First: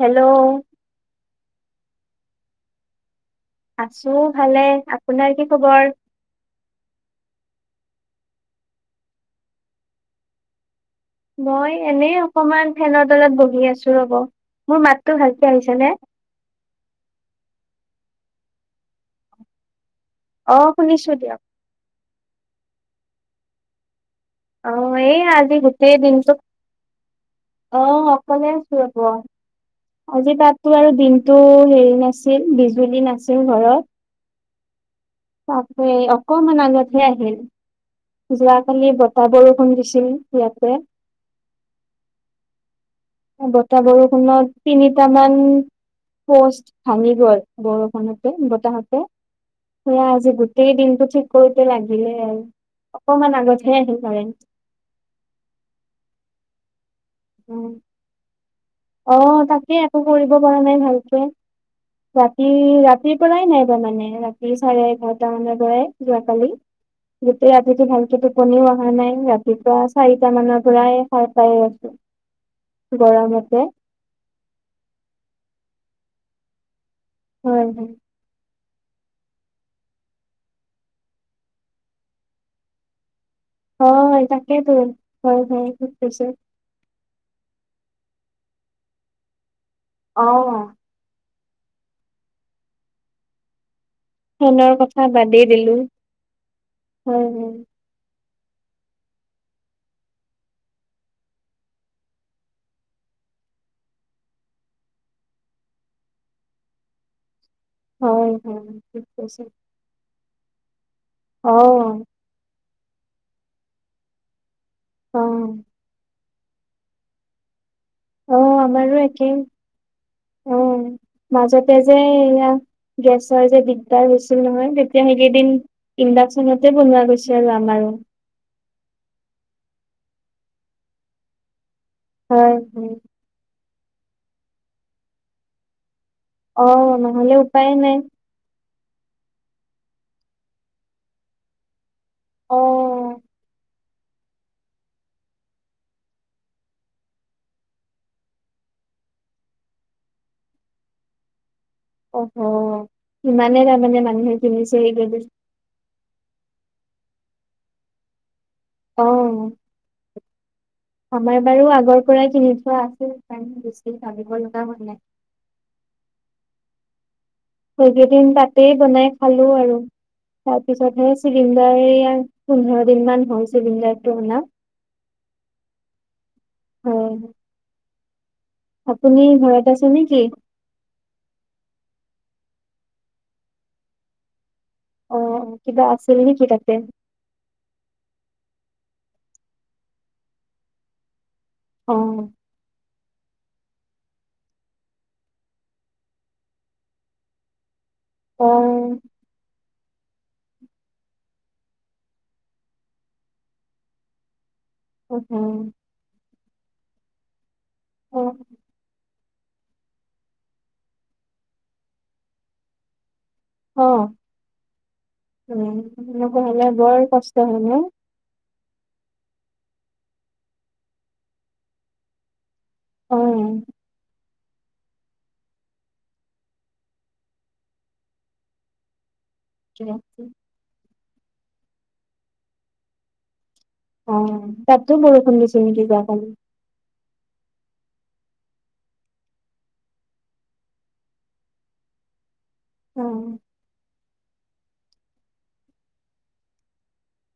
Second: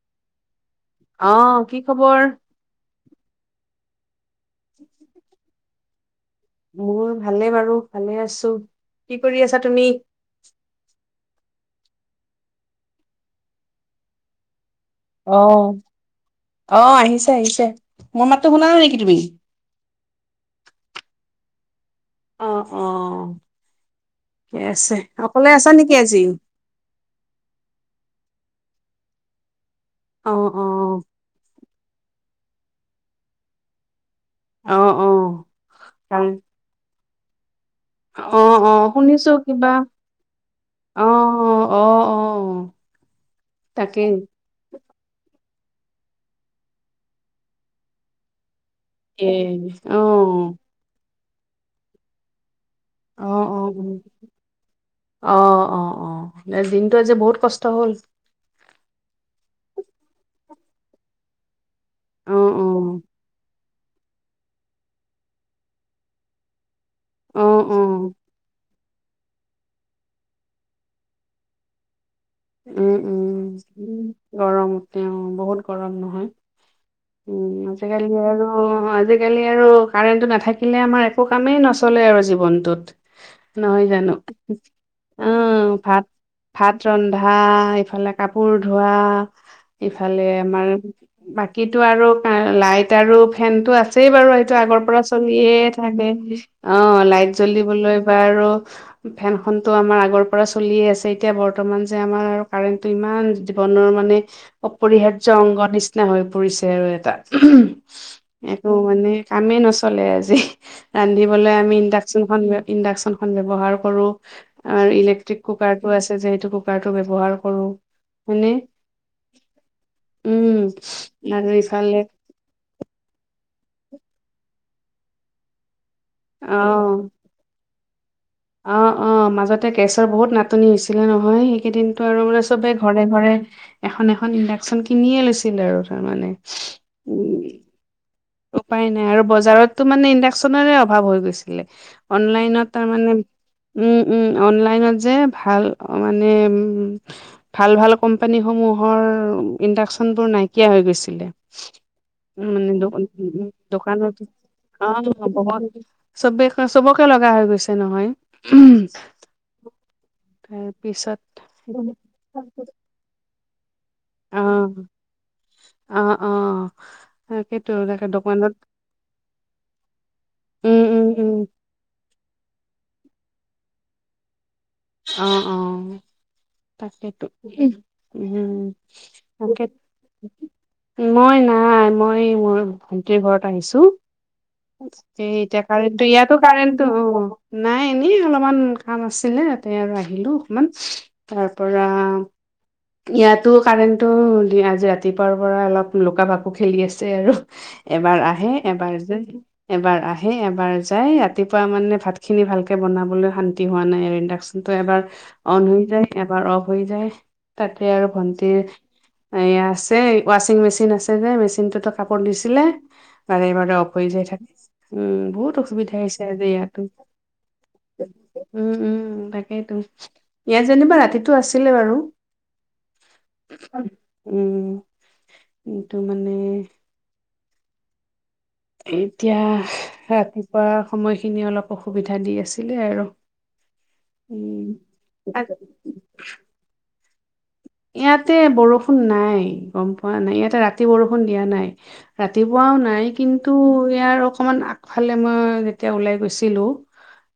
Hello অ কি খবৰ আছো ভালে আপোনাৰ কি খবৰ মোৰ ভালে বাৰু ভালে আছোঁ কি কৰি আছা তুমি? মই এনেই অকমান ফেনৰ তলত বহি আছো ৰ'ব মোৰ মাত অ অ আহিছে আহিছে মোৰ মাতটো শুনা নাই নেকি তুমি অ শুনিছো দিয়ক। অ অ ঠিকে অ আছে এই অকলে আজি আছ গোটেই নেকি আজি দিনটো অ অকলে আছো ৰব অ', আজি তাততো আৰু অ', দিনটো হেৰি নাছিল বিজুলী নাছিল ঘৰত অ অ তাকে ভাল অকমান আগত হে আহিল অ', অ', যোৱাকালি বতাহ, বৰষুণ দিছিল ইয়াতে। অ'অ' অ' অ' অ'বতাহ তাকে বৰষুণত তিনিটামান পষ্ট ভাঙি গ'ল বৰষুণতে বতাহতে। ইয়ে সেয়া আজি গোটেই দিনটো ঠিক কৰোতে লাগিলে আৰু। অকমান অ' আগতহে আহিল কাৰেণ্ট। অ'অ'অ'অ'অ' মানে দিনটো আজি বহুত কষ্ট উম, হ'ল? অ' তাকে একো কৰিব পৰা নাই ভালকে ৰাতি, অ', অ', ৰাতিৰ পৰাই নাই ত' মানে ৰাতি চাৰে এঘাৰটা মানৰ পৰাই যোৱা কালি গোটেই অ', ৰাতিটো অ', ভালকে টোপ টোপনিও অহা নাই ৰাতিপুৱা চাৰিটা মানৰ পৰাই খাৰ পাইয়ে আছো। উম, গৰমতে উম গৰম তেওঁ বহুত গৰম নহয়। হয় উম, আজিকালি [unintelligible] অ' আজিকালি আৰু কাৰেণ্টটো নাথাকিলে আমাৰ একো কামেই নচলে আৰু জীৱনটোত। নহয় হয় জানো হয় তাকেইতো হয় হয় ঠিক অ'ভাত কৈছে। ভাত ৰন্ধা ইফালে কাপোৰ ধোৱা ইফালে আমাৰ অ' বাকীটো আৰু কাৰে লাইট আৰু ফেনটো আছ ছেই বাৰু এইটো ফেনৰ আগৰ কথা পৰা বাদেই চলিয়ে দিলো থাকে অ' হয় লাইট হয় জ্বলিবলৈ বা আৰু ফেন খনতো আমাৰ আগৰ পৰা চলিয়ে আছে এতিয়া বৰ্তমান যে আমাৰ আৰু কাৰেণ্টটো ইমান জীৱনৰ মানে অপৰিহাৰ্য অংগ নিচিনা হৈ পৰিছে আৰু এটা। হয় হয় একো ঠিক মানে কৈছে। কামেই নচলে আজি ৰান্ধিবলৈ আমি অ' ইণ্ডাকচন [unintelligible] ইণ্ডাকচন খন ব্যৱহাৰ কৰো অ' ইলেক্ট্ৰিক অ' কুকাৰটো আছে যে সেইটো কু কাৰটো ব্যৱহাৰ কৰো। হয়নে? অ'আমাৰো একেই অ' উম আৰু মাজতে ইফালে যে এয়া গেছৰ যে দিগদাৰ হৈছিল নহয় তেতিয়া সেইকেইদিন ইণ্ডাকচনতে বনোৱা অ', গৈছ ছে আৰু আমাৰো। অ' অ' মাজতে গেছৰ বহুত নাটনি হৈছিলে নহয় সেইকেইদিন। ত' আৰু মানে হয় চবে হয় ঘৰে, ঘৰে এখন, এখন ইণ্ডাকচন কিনিয়ে লৈছিল আৰু তাৰমানে। অ' নহ'লে উম উপায়ে নাই। উপায় নাই আৰু বজাৰততো মানে ইণ্ডাকচনৰে অভাৱ হৈ গৈছিলে। অ অনলাইনত তাৰ মানে উম, উম অনলাইনত যে ভাল অ' মানে উম, উম ভাল, ভাল কোম্পানীসমূহৰ ইণ্ডাকচনবোৰ নাইকিয়া হৈ গৈছিলে। অহ উম, মানে দোকান উম, উম ইমানে তাৰমানে দোকানৰটো মানুহে কিনিছে এইকেইদিন [unintelligible] [unintelligible] চবে কয় চবকে লগা হৈ গৈছে নহয়। অ', তাৰ পিছ আমাৰ বাৰু আগৰ পৰাই কিনি থোৱা আছিল সেই কাৰণে বেছি ভাবিব অ লগা হোৱা নাই। অ' অ' তাকেতো তাকে সেইকেইদিন দোকানত তাতেই বনাই খালোঁ আৰু। উম উম তাৰপিছতহে উম চিলিণ্ডাৰ সেয়া পোন্ধৰ দিন মান হ'ল চিলিণ্ডাৰটো অনা। অ' হয় অ'তাকেতো উম, আপুনি ঘৰত আছে নেকি? [unintelligible] মই নাই মই মোৰ ভন্টিৰ ঘৰত আহিছোঁ। অ সেই এতিয়া কিবা কাৰেণ্টটো আছিল ইয়াতো নেকি তাতে? কাৰেণ্ট অ' অ। নাই এনেই অলমান কাম আছিলে তাতে আৰু আহিলোঁ অকনমান। তাৰ পৰা অ - ইয়াতো কাৰেণ্টটো আজি ৰাতিপুৱাৰ পৰা অলপ লুকা ভাকু খেলি আছে আৰু। এবাৰ অ আহে এবাৰ যায়। এবাৰ আহে এবাৰ যায় ৰাতিপুৱা মানে ভাত খিনি ভালকে বনাবলৈ শান্তি হোৱা নাই। ইণ্ডাস্ক টো'এবাৰ অ অন হৈ যায় এবাৰ অফ হৈ যায় তাতে আৰু অ ভণ্টিৰ - এইয়া আছে ৱাচিং মেচিন আছে যে মেচিনটোতো কাপোৰ দিছিলে - বাৰে বাৰে অ অফ হৈ যায় থাকে, উম বহুত উম অসুবিধা হৈছে এনেকুৱা আজি হলে ইয়াতো। বৰ কষ্ট হয় ন? উম উম তাকেইতো, ইয়াত যেনিবা ৰাতিটো আছিলে বাৰু। অ উম, কিন্তু মানে - এতিয়া ঠিকে আছে। ৰাতিপুৱা সময়খিনি অলপ অসুবিধা দি আছিলে আৰু। অ, উম, ' তাতো বৰষুণ দিছে নেকি যোৱা কালি? ইয়াতে বৰষুণ নাই গম পোৱা নাই। ইয়াতে ৰাতি বৰষুণ দিয়া নাই। ৰাতিপুৱাও অ নাই কিন্তু ইয়াৰ অকণমান আগফালে মই যেতিয়া ওলাই গৈছিলোঁ -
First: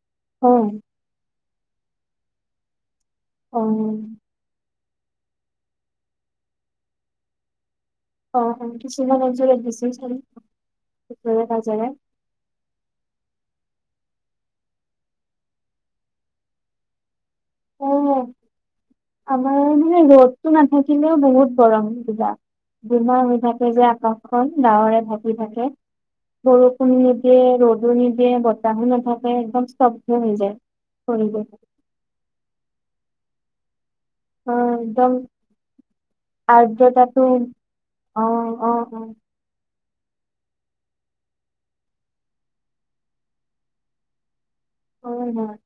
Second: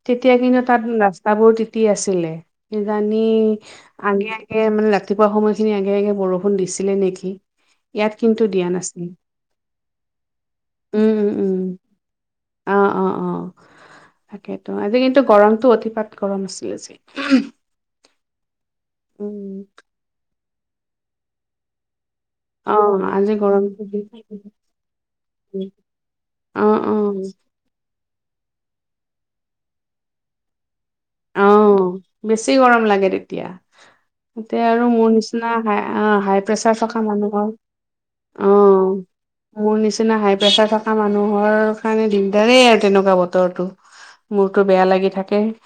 তেতিয়া অ কিন্তু তাত ৰাস্তাবোৰ তিতি আছিলে, কিজানি অ আগে আ সেয়ে মানে ৰাতিপুৱা সময় খিনি আগে আগে বৰষুণ দিছিলে নেকি? ইয়াত অ অ কিন্তু দিয়া নাছিল, কিছুমান অঞ্চলত দিছিল চাগে উম' ওচৰে উম। পাজৰে। অ' অ' অ'। তাকেইেতো, আজি কিন্তু গৰমটো অতিপাত গৰম আছিল আজি। অ' উম, আমাৰ মানে ৰ'দটো নাথাকিলেও বহুত গৰম [unintelligible] অ', গুমাহ আজি হৈ থাকে গৰমটো যে দি- আকাশখন ডাৱৰে ঢাকি থাকে। অ', বৰষুণ অ', নিদিয়ে ৰ'দ ও নিদিয়ে বতাহো নাথাকে একদম স্তব্ধ হৈ যায়। [unintelligible] অ' বেছি গৰম লাগে তেতিয়া। অ তাতে আৰু মোৰ একদম নিচিনা হাই অ হাই প্ৰেচাৰ থকা আৰ্দ্ৰতাটো মানুহৰ - অ' অ' অ'। মোৰ নিচিনা হাই প্ৰেছাৰ থকা মানুহৰ কাৰণে দিগদাৰেই আৰু তেনেকুৱা বতৰটো। মুৰটো বেয়া লাগি হয় থাকে। হয়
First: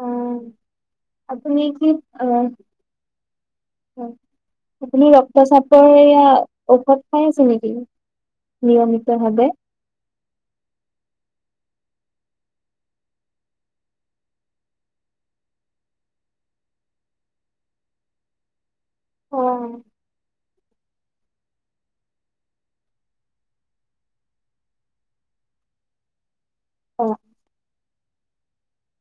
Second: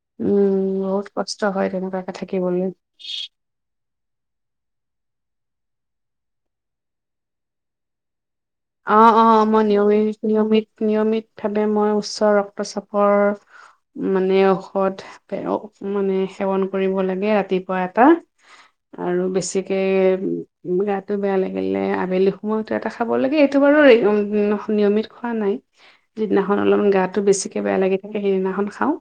অ উম', বহুত কষ্ট আপুনি হয় কি তেনেকুৱাকে আহ থাকিবলে। আপুনি ৰক্তচাপৰ এইয়া ঔষধ খাই আছে নেকি? অ' অ নিয়মিতভাৱে? মই নিয়মিত নিয়মিত নিয়মিতভাৱে মই উচ্চ ৰক্তচাপ - মানে ঔষধ - মানে সেৱন কৰিব লাগে ৰাতিপুৱা এটা। আৰু অ বেছিকে গাটো বেয়া লাগিলে আবেলি সময়তো এটা খাব লাগে। এইটো বাৰু নিয়মিত খোৱা নাই। যিদিনাখন অলপমান অ গাটো বেছিকে বেয়া লাগি থাকে সেইদিনাখন খাওঁ,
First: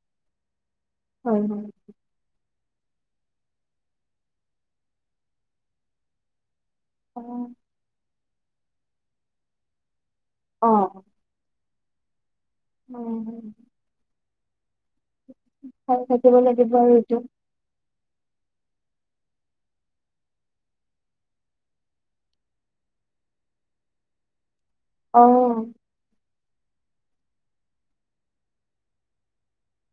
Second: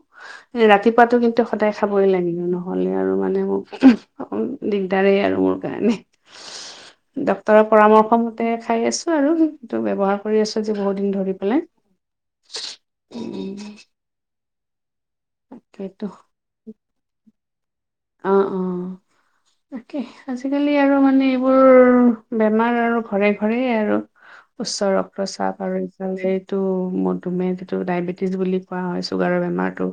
ৰাতিপুৱাতো কিন্তু হয় হয় সদায় খা - খাবই লাগিল নহলে আৰু মানে মোক অকন দিগদাৰেই আৰু মোৰ কাৰণে। অ ডক্তৰৰ পৰামৰ্শ মতে খাই আছো আৰু। এইটো ব্যৱহাৰ কৰি আছ অ যে বহুত দিন ধৰি পেলাই - হয় হয়। খাই থাকিব লাগিব আৰু এইটো। অ' অ' তাকে। আজিকালি আৰু মানে এইবোৰ বেমাৰ আৰু ঘৰে ঘৰেই আৰু। উচ্চ অ ৰক্তচাপ আৰু - এইটো মধুমেহটো ডাইবেটিছ বুলি কোৱা হয় চুগাৰৰ বেমাৰটো।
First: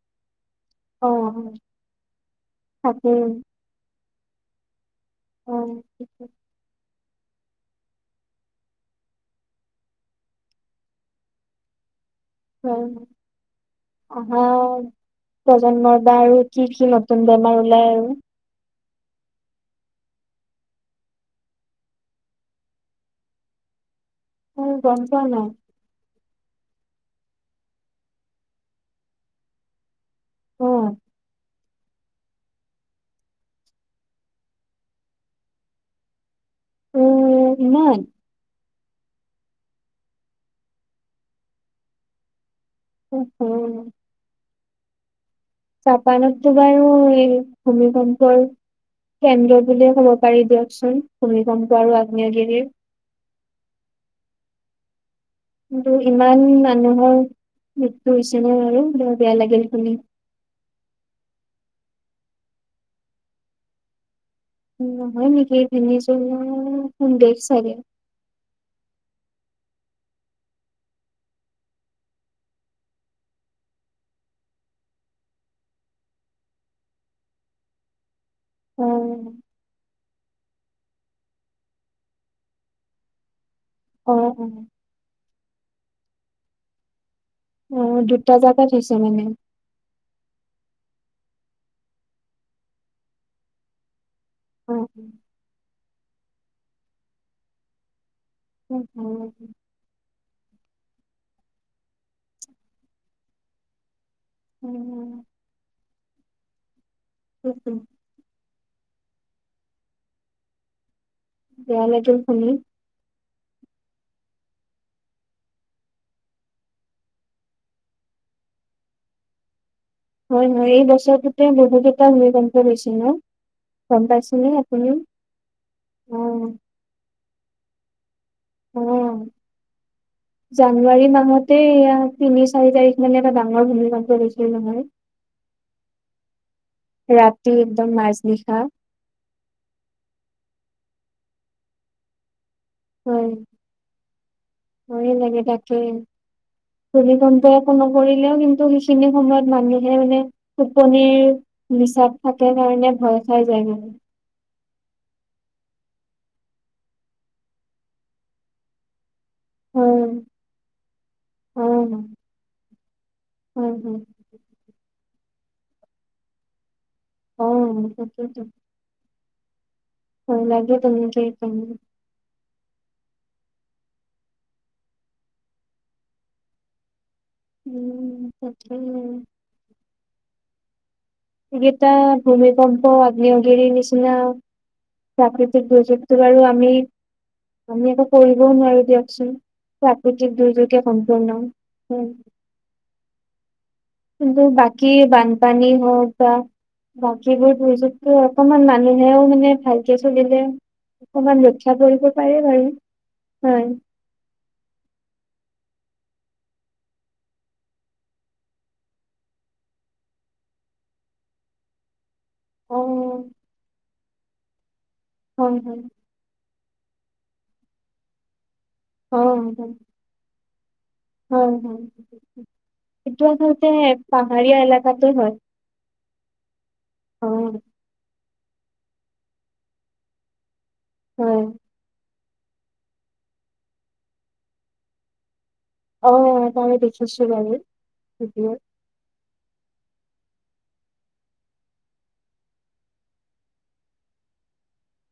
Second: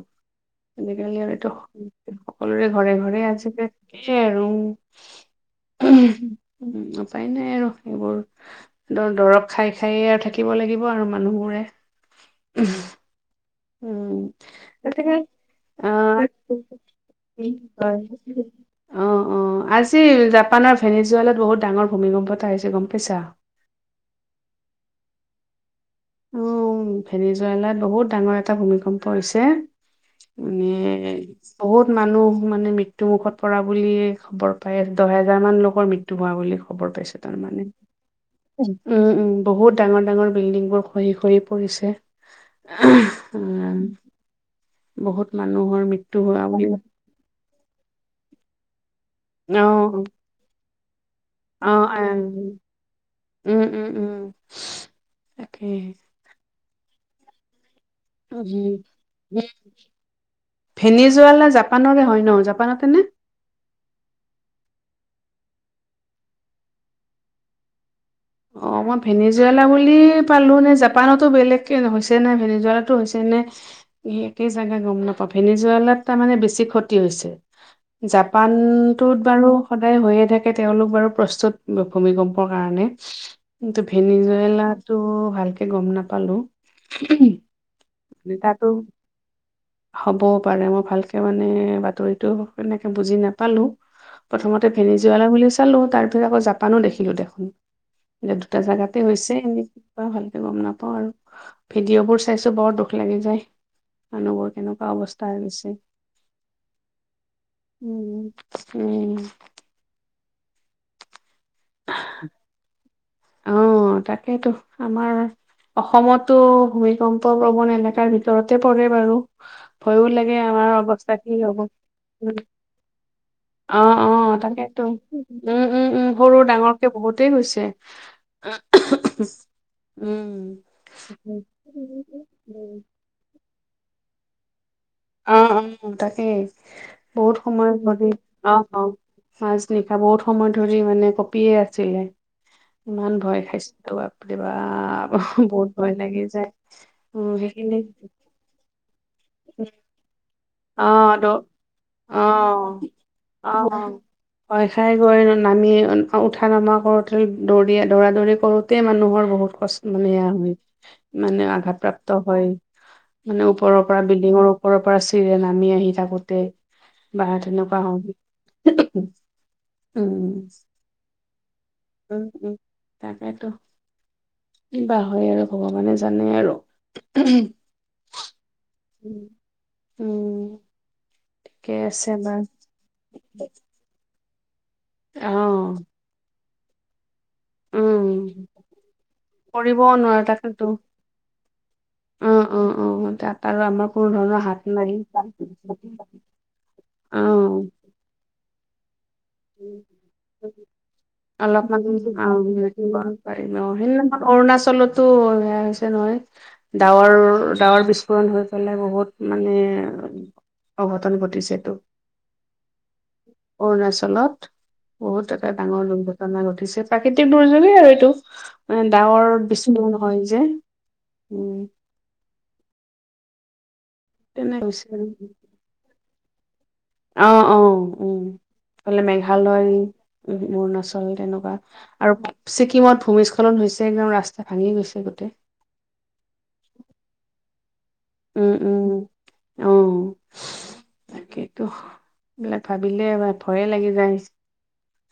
অ মেলেৰিয়াৰ এইটো সকলোৰে ঘৰে ঘৰে তাকেই আজিক থাকে আৰু। অ উপায় নাই আৰু এইবোৰ। দৰ দৰৱ খাই খাইয়ে আৰু থাকিব লাগিব আৰু মানুহবোৰে। উ [unintelligible] উম, এতেকে প্ৰজন্মৰ বা আহ। আৰু কি কি নতুন বেমাৰ ওলাই অ', অ' আজি জাপানৰ ভেনিজুৱালত বহুত ডাঙৰ ভূমিকম্প এটা আহিছে গ'ম পাইছা? মই গ'ম পোৱা নাই। উম, ভেনীজুৱালাত বহুত ডাঙৰ এটা ভূমিকম্প হৈছে। মানে অ [unintelligible] বহুত মানুহ মানে মৃত্যু মুুখত পৰা বুলিয়ে খবৰ পাই। দহ হেজাৰ মান লোকৰ মৃত্যু হোৱা বুলি খবৰ পাইছো তাৰ উম মানে। ইমান উম উম উম বহুত ডাঙৰ ডাঙৰ বিল্ডিং বোৰ খহি খহি পৰিছে। উ হ'। উম, বহুত মানুহৰ মৃত্যু হোৱা জাপানততো বুলি বাৰু ভূমিকম্পৰ অ', কেন্দ্ৰ বুলিয়ে অ', ক'ব পাৰি দিয়কচোন। ভূমিকম্প আৰু আহ, আগ্মীয়গিৰিৰ। উম, উম, উম। তাকে। কিন্তু ইমান মানুহৰ মৃত্যু হৈছে ন বাৰু, বৰ বেয়া লাগিল শুনি। ভেনিজুৱেলা জাপানৰে হয় ন জাপানতে নে? নহয় নেকি, ভেনিজুৱেলা এখন দেশ চাগে? অ' মই ভেনেজুৱালা বুলি পালো, নে জাপানতো বেলেগ হৈছে নে ভেনেজুৱালাতো হৈছে নে এই একে জাগা গ'ম নাপাওঁ, ভেনী জুৱেলাত তাৰমানে বেছি ক্ষতি হৈছে। অ জাপানটোত বাৰু সদায় হৈয়ে থাকে, তেওঁলোক বাৰু প্ৰস্তুত ভূমিকম্পৰ কাৰণে। কিন্তু অ অ ভেনিজুৱেলা টো ভালকে গ'ম নাপালো। অ' দুটা তাতো জাগাত থৈছে মানে? হ'বও পাৰে, মই ভালকে মানে বাতৰিটো তেনেকে বুজি নাপালো। প্ৰথমতে অ ভেনিজুৱালা বুলি চালোঁ, তাৰপিছত আকৌ জাপানো দেখিলোঁ দেখোন। এই দুটা অ জেগাতে অ হৈছে নে কিবা ভালকে গ'ম নাপাও আৰু, ভিডিঅ' বোৰ চাইছো বৰ দুখ লাগি যায়। মানুহ তেনেকুৱা অৱস্থা গৈছে। উম, উম। উম, উম। বেয়া লাগিল শুনি। অ' তাকেইতো, আমাৰ অসমতো ভূমিকম্প প্ৰবণ এলেকাৰ ভিতৰতে পৰে বাৰু। ভয়ো লাগে হয় হয় আমাৰ এই অৱস্থা কি বছৰটোতে হ'ব। বহুকেইটা ভূমিকম্প গৈছে ন অ', গম অ' পাইছেনে তাকেইতো আপুনি? উম উম উম সৰু অ' ডাঙৰকৈ বহুতেই হৈছে। অ' জানুৱাৰী মাহতে এয়া তিনি চাৰি উম তাৰিখ মানে এটা ডাঙৰ ভূমিকম্প গৈছিল নহয়। অ', অ' তাকেই বহুত ৰাতি সময় একদম হ'লে মাজনিশা অ' অ'। মাজ নিশা বহুত সময় ধৰি মানে কঁপিয়ে আছিলে। ইমান হয় ভয় খাইছিলো বাপ ৰে বাপ বহুত ভয় লাগি যায়। উম ভূমিকম্পএকো সেইখিনি নকৰিলেও কিন্তু সেইখিনি সময়ত মানুহে মানে অ দ টোপনিৰ নিচাত অ থাকে কাৰণে ভয় খাই অ যায় মানে। ভয় খাই গৈ নামি, উঠা নমা কৰোঁতে দৌৰি- দৌৰা- দৌৰি কৰোতেই মানুহৰ বহুত হয় মানে, অ' আঘাতপ্ৰাপ্ত হয়, মানে হয় ওপৰৰ হয় পৰা বি বিল্ডিঙৰ ওপৰৰ পৰা চিৰিৰে নামি আহি থাকোঁতে বা তেনেকুৱা অ' হয় তাকেইতো [unintelligible] উম [unintelligible] উম- উম তাকেইতো। কিবা হয় আৰু ভগৱানে জানে আৰু। উম তাকে। উম। ঠিকে এইকেইটা আছে বাৰু ভূমিকম্প, আগ্নেয়গিৰি নিচিনা, প্ৰাকৃতিক অ', দুৰ্যোগ টো বাৰু আমি- আমি একো উম। কৰিবও নোৱাৰোঁ দিয়কচোন। কৰিবও নোৱাৰো প্ৰাকৃতিক তাকেতো দুৰ্যোগে সম্পূৰ্ণ, উম। উম, উম তাত আৰু আমাক কিন্তু বাকী বানপানী হওঁক বা বাকীবোৰ অ'। দুৰ্যোগ ত অকমান মানুহেও মানে ভালকে চলিলে, অকমান ৰক্ষা অলপমান কৰিব পাৰে বাৰু অ', পাৰিম হয়। অ', সেইদিনাখন অৰুণাচলতো সেয়া হৈছে নহয়। ডাৱৰ- ডাৱৰ বিস্ফোৰণ হৈ পেলাই বহুত মানে অঘটন ঘটিছেটো অ', অৰুণাচল ফলত, বহুত এটা হয় হয় ডাঙৰ দুৰ্ঘটনা ঘটিছে। প্ৰাকৃতিক দুৰ্যোগেই আৰু এইটো। এ ডাৱৰ অ', বেছি দূৰ নহয় যে, উম। সেইটো আচলতে তেনে পাহাৰীয়া হৈছে আৰু। এলেকাতো হয়। অ- অ- উম, সেইফালে মেঘালয় অৰুণাচল হয়। তেনেকুৱা আৰু ছিকিমত ভূমিস্খলন হৈছে। একদম ৰাস্তা ভাঙি গৈছে গোটেই। অ, দেখিছো বাৰু। ভিডিঅ'। উম- উম, অ। তাকেইটো, এইবিলাক ভাবিলে ভয়ে লাগি যায়।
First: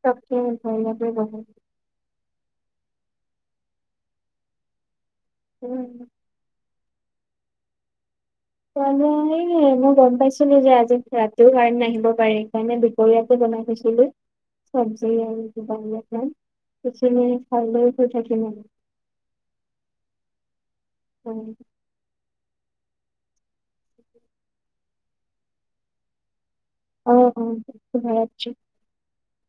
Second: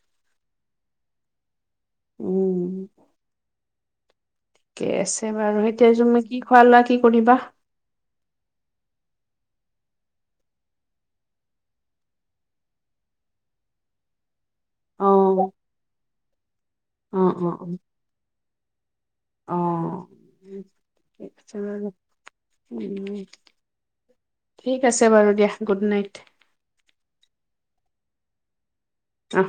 তাকেই ভয় লাগে বহুত। উম। ঠিকেই আছে বাৰু, উম, এতিয়া তুমি কি খোৱালা, কি কৰিবা? মই গম পাইছিলোঁ যে, আজি ৰাতিৰ কাৰেণ্ট নাহিব পাৰে সেইকাৰণে দূপৰীয়াতে বনাই থৈছিলোঁ। চব্জি আৰু অ', কিবা এটা ফ্ৰাই সেইখিনি অ', অ', খাই শুই থাকিলোঁ। অ, ঠিক আছে বাৰু। ঠিক আছে বাৰু দিয়া, গুড নাইট। অ, অ শুভৰাত্ৰি। অ।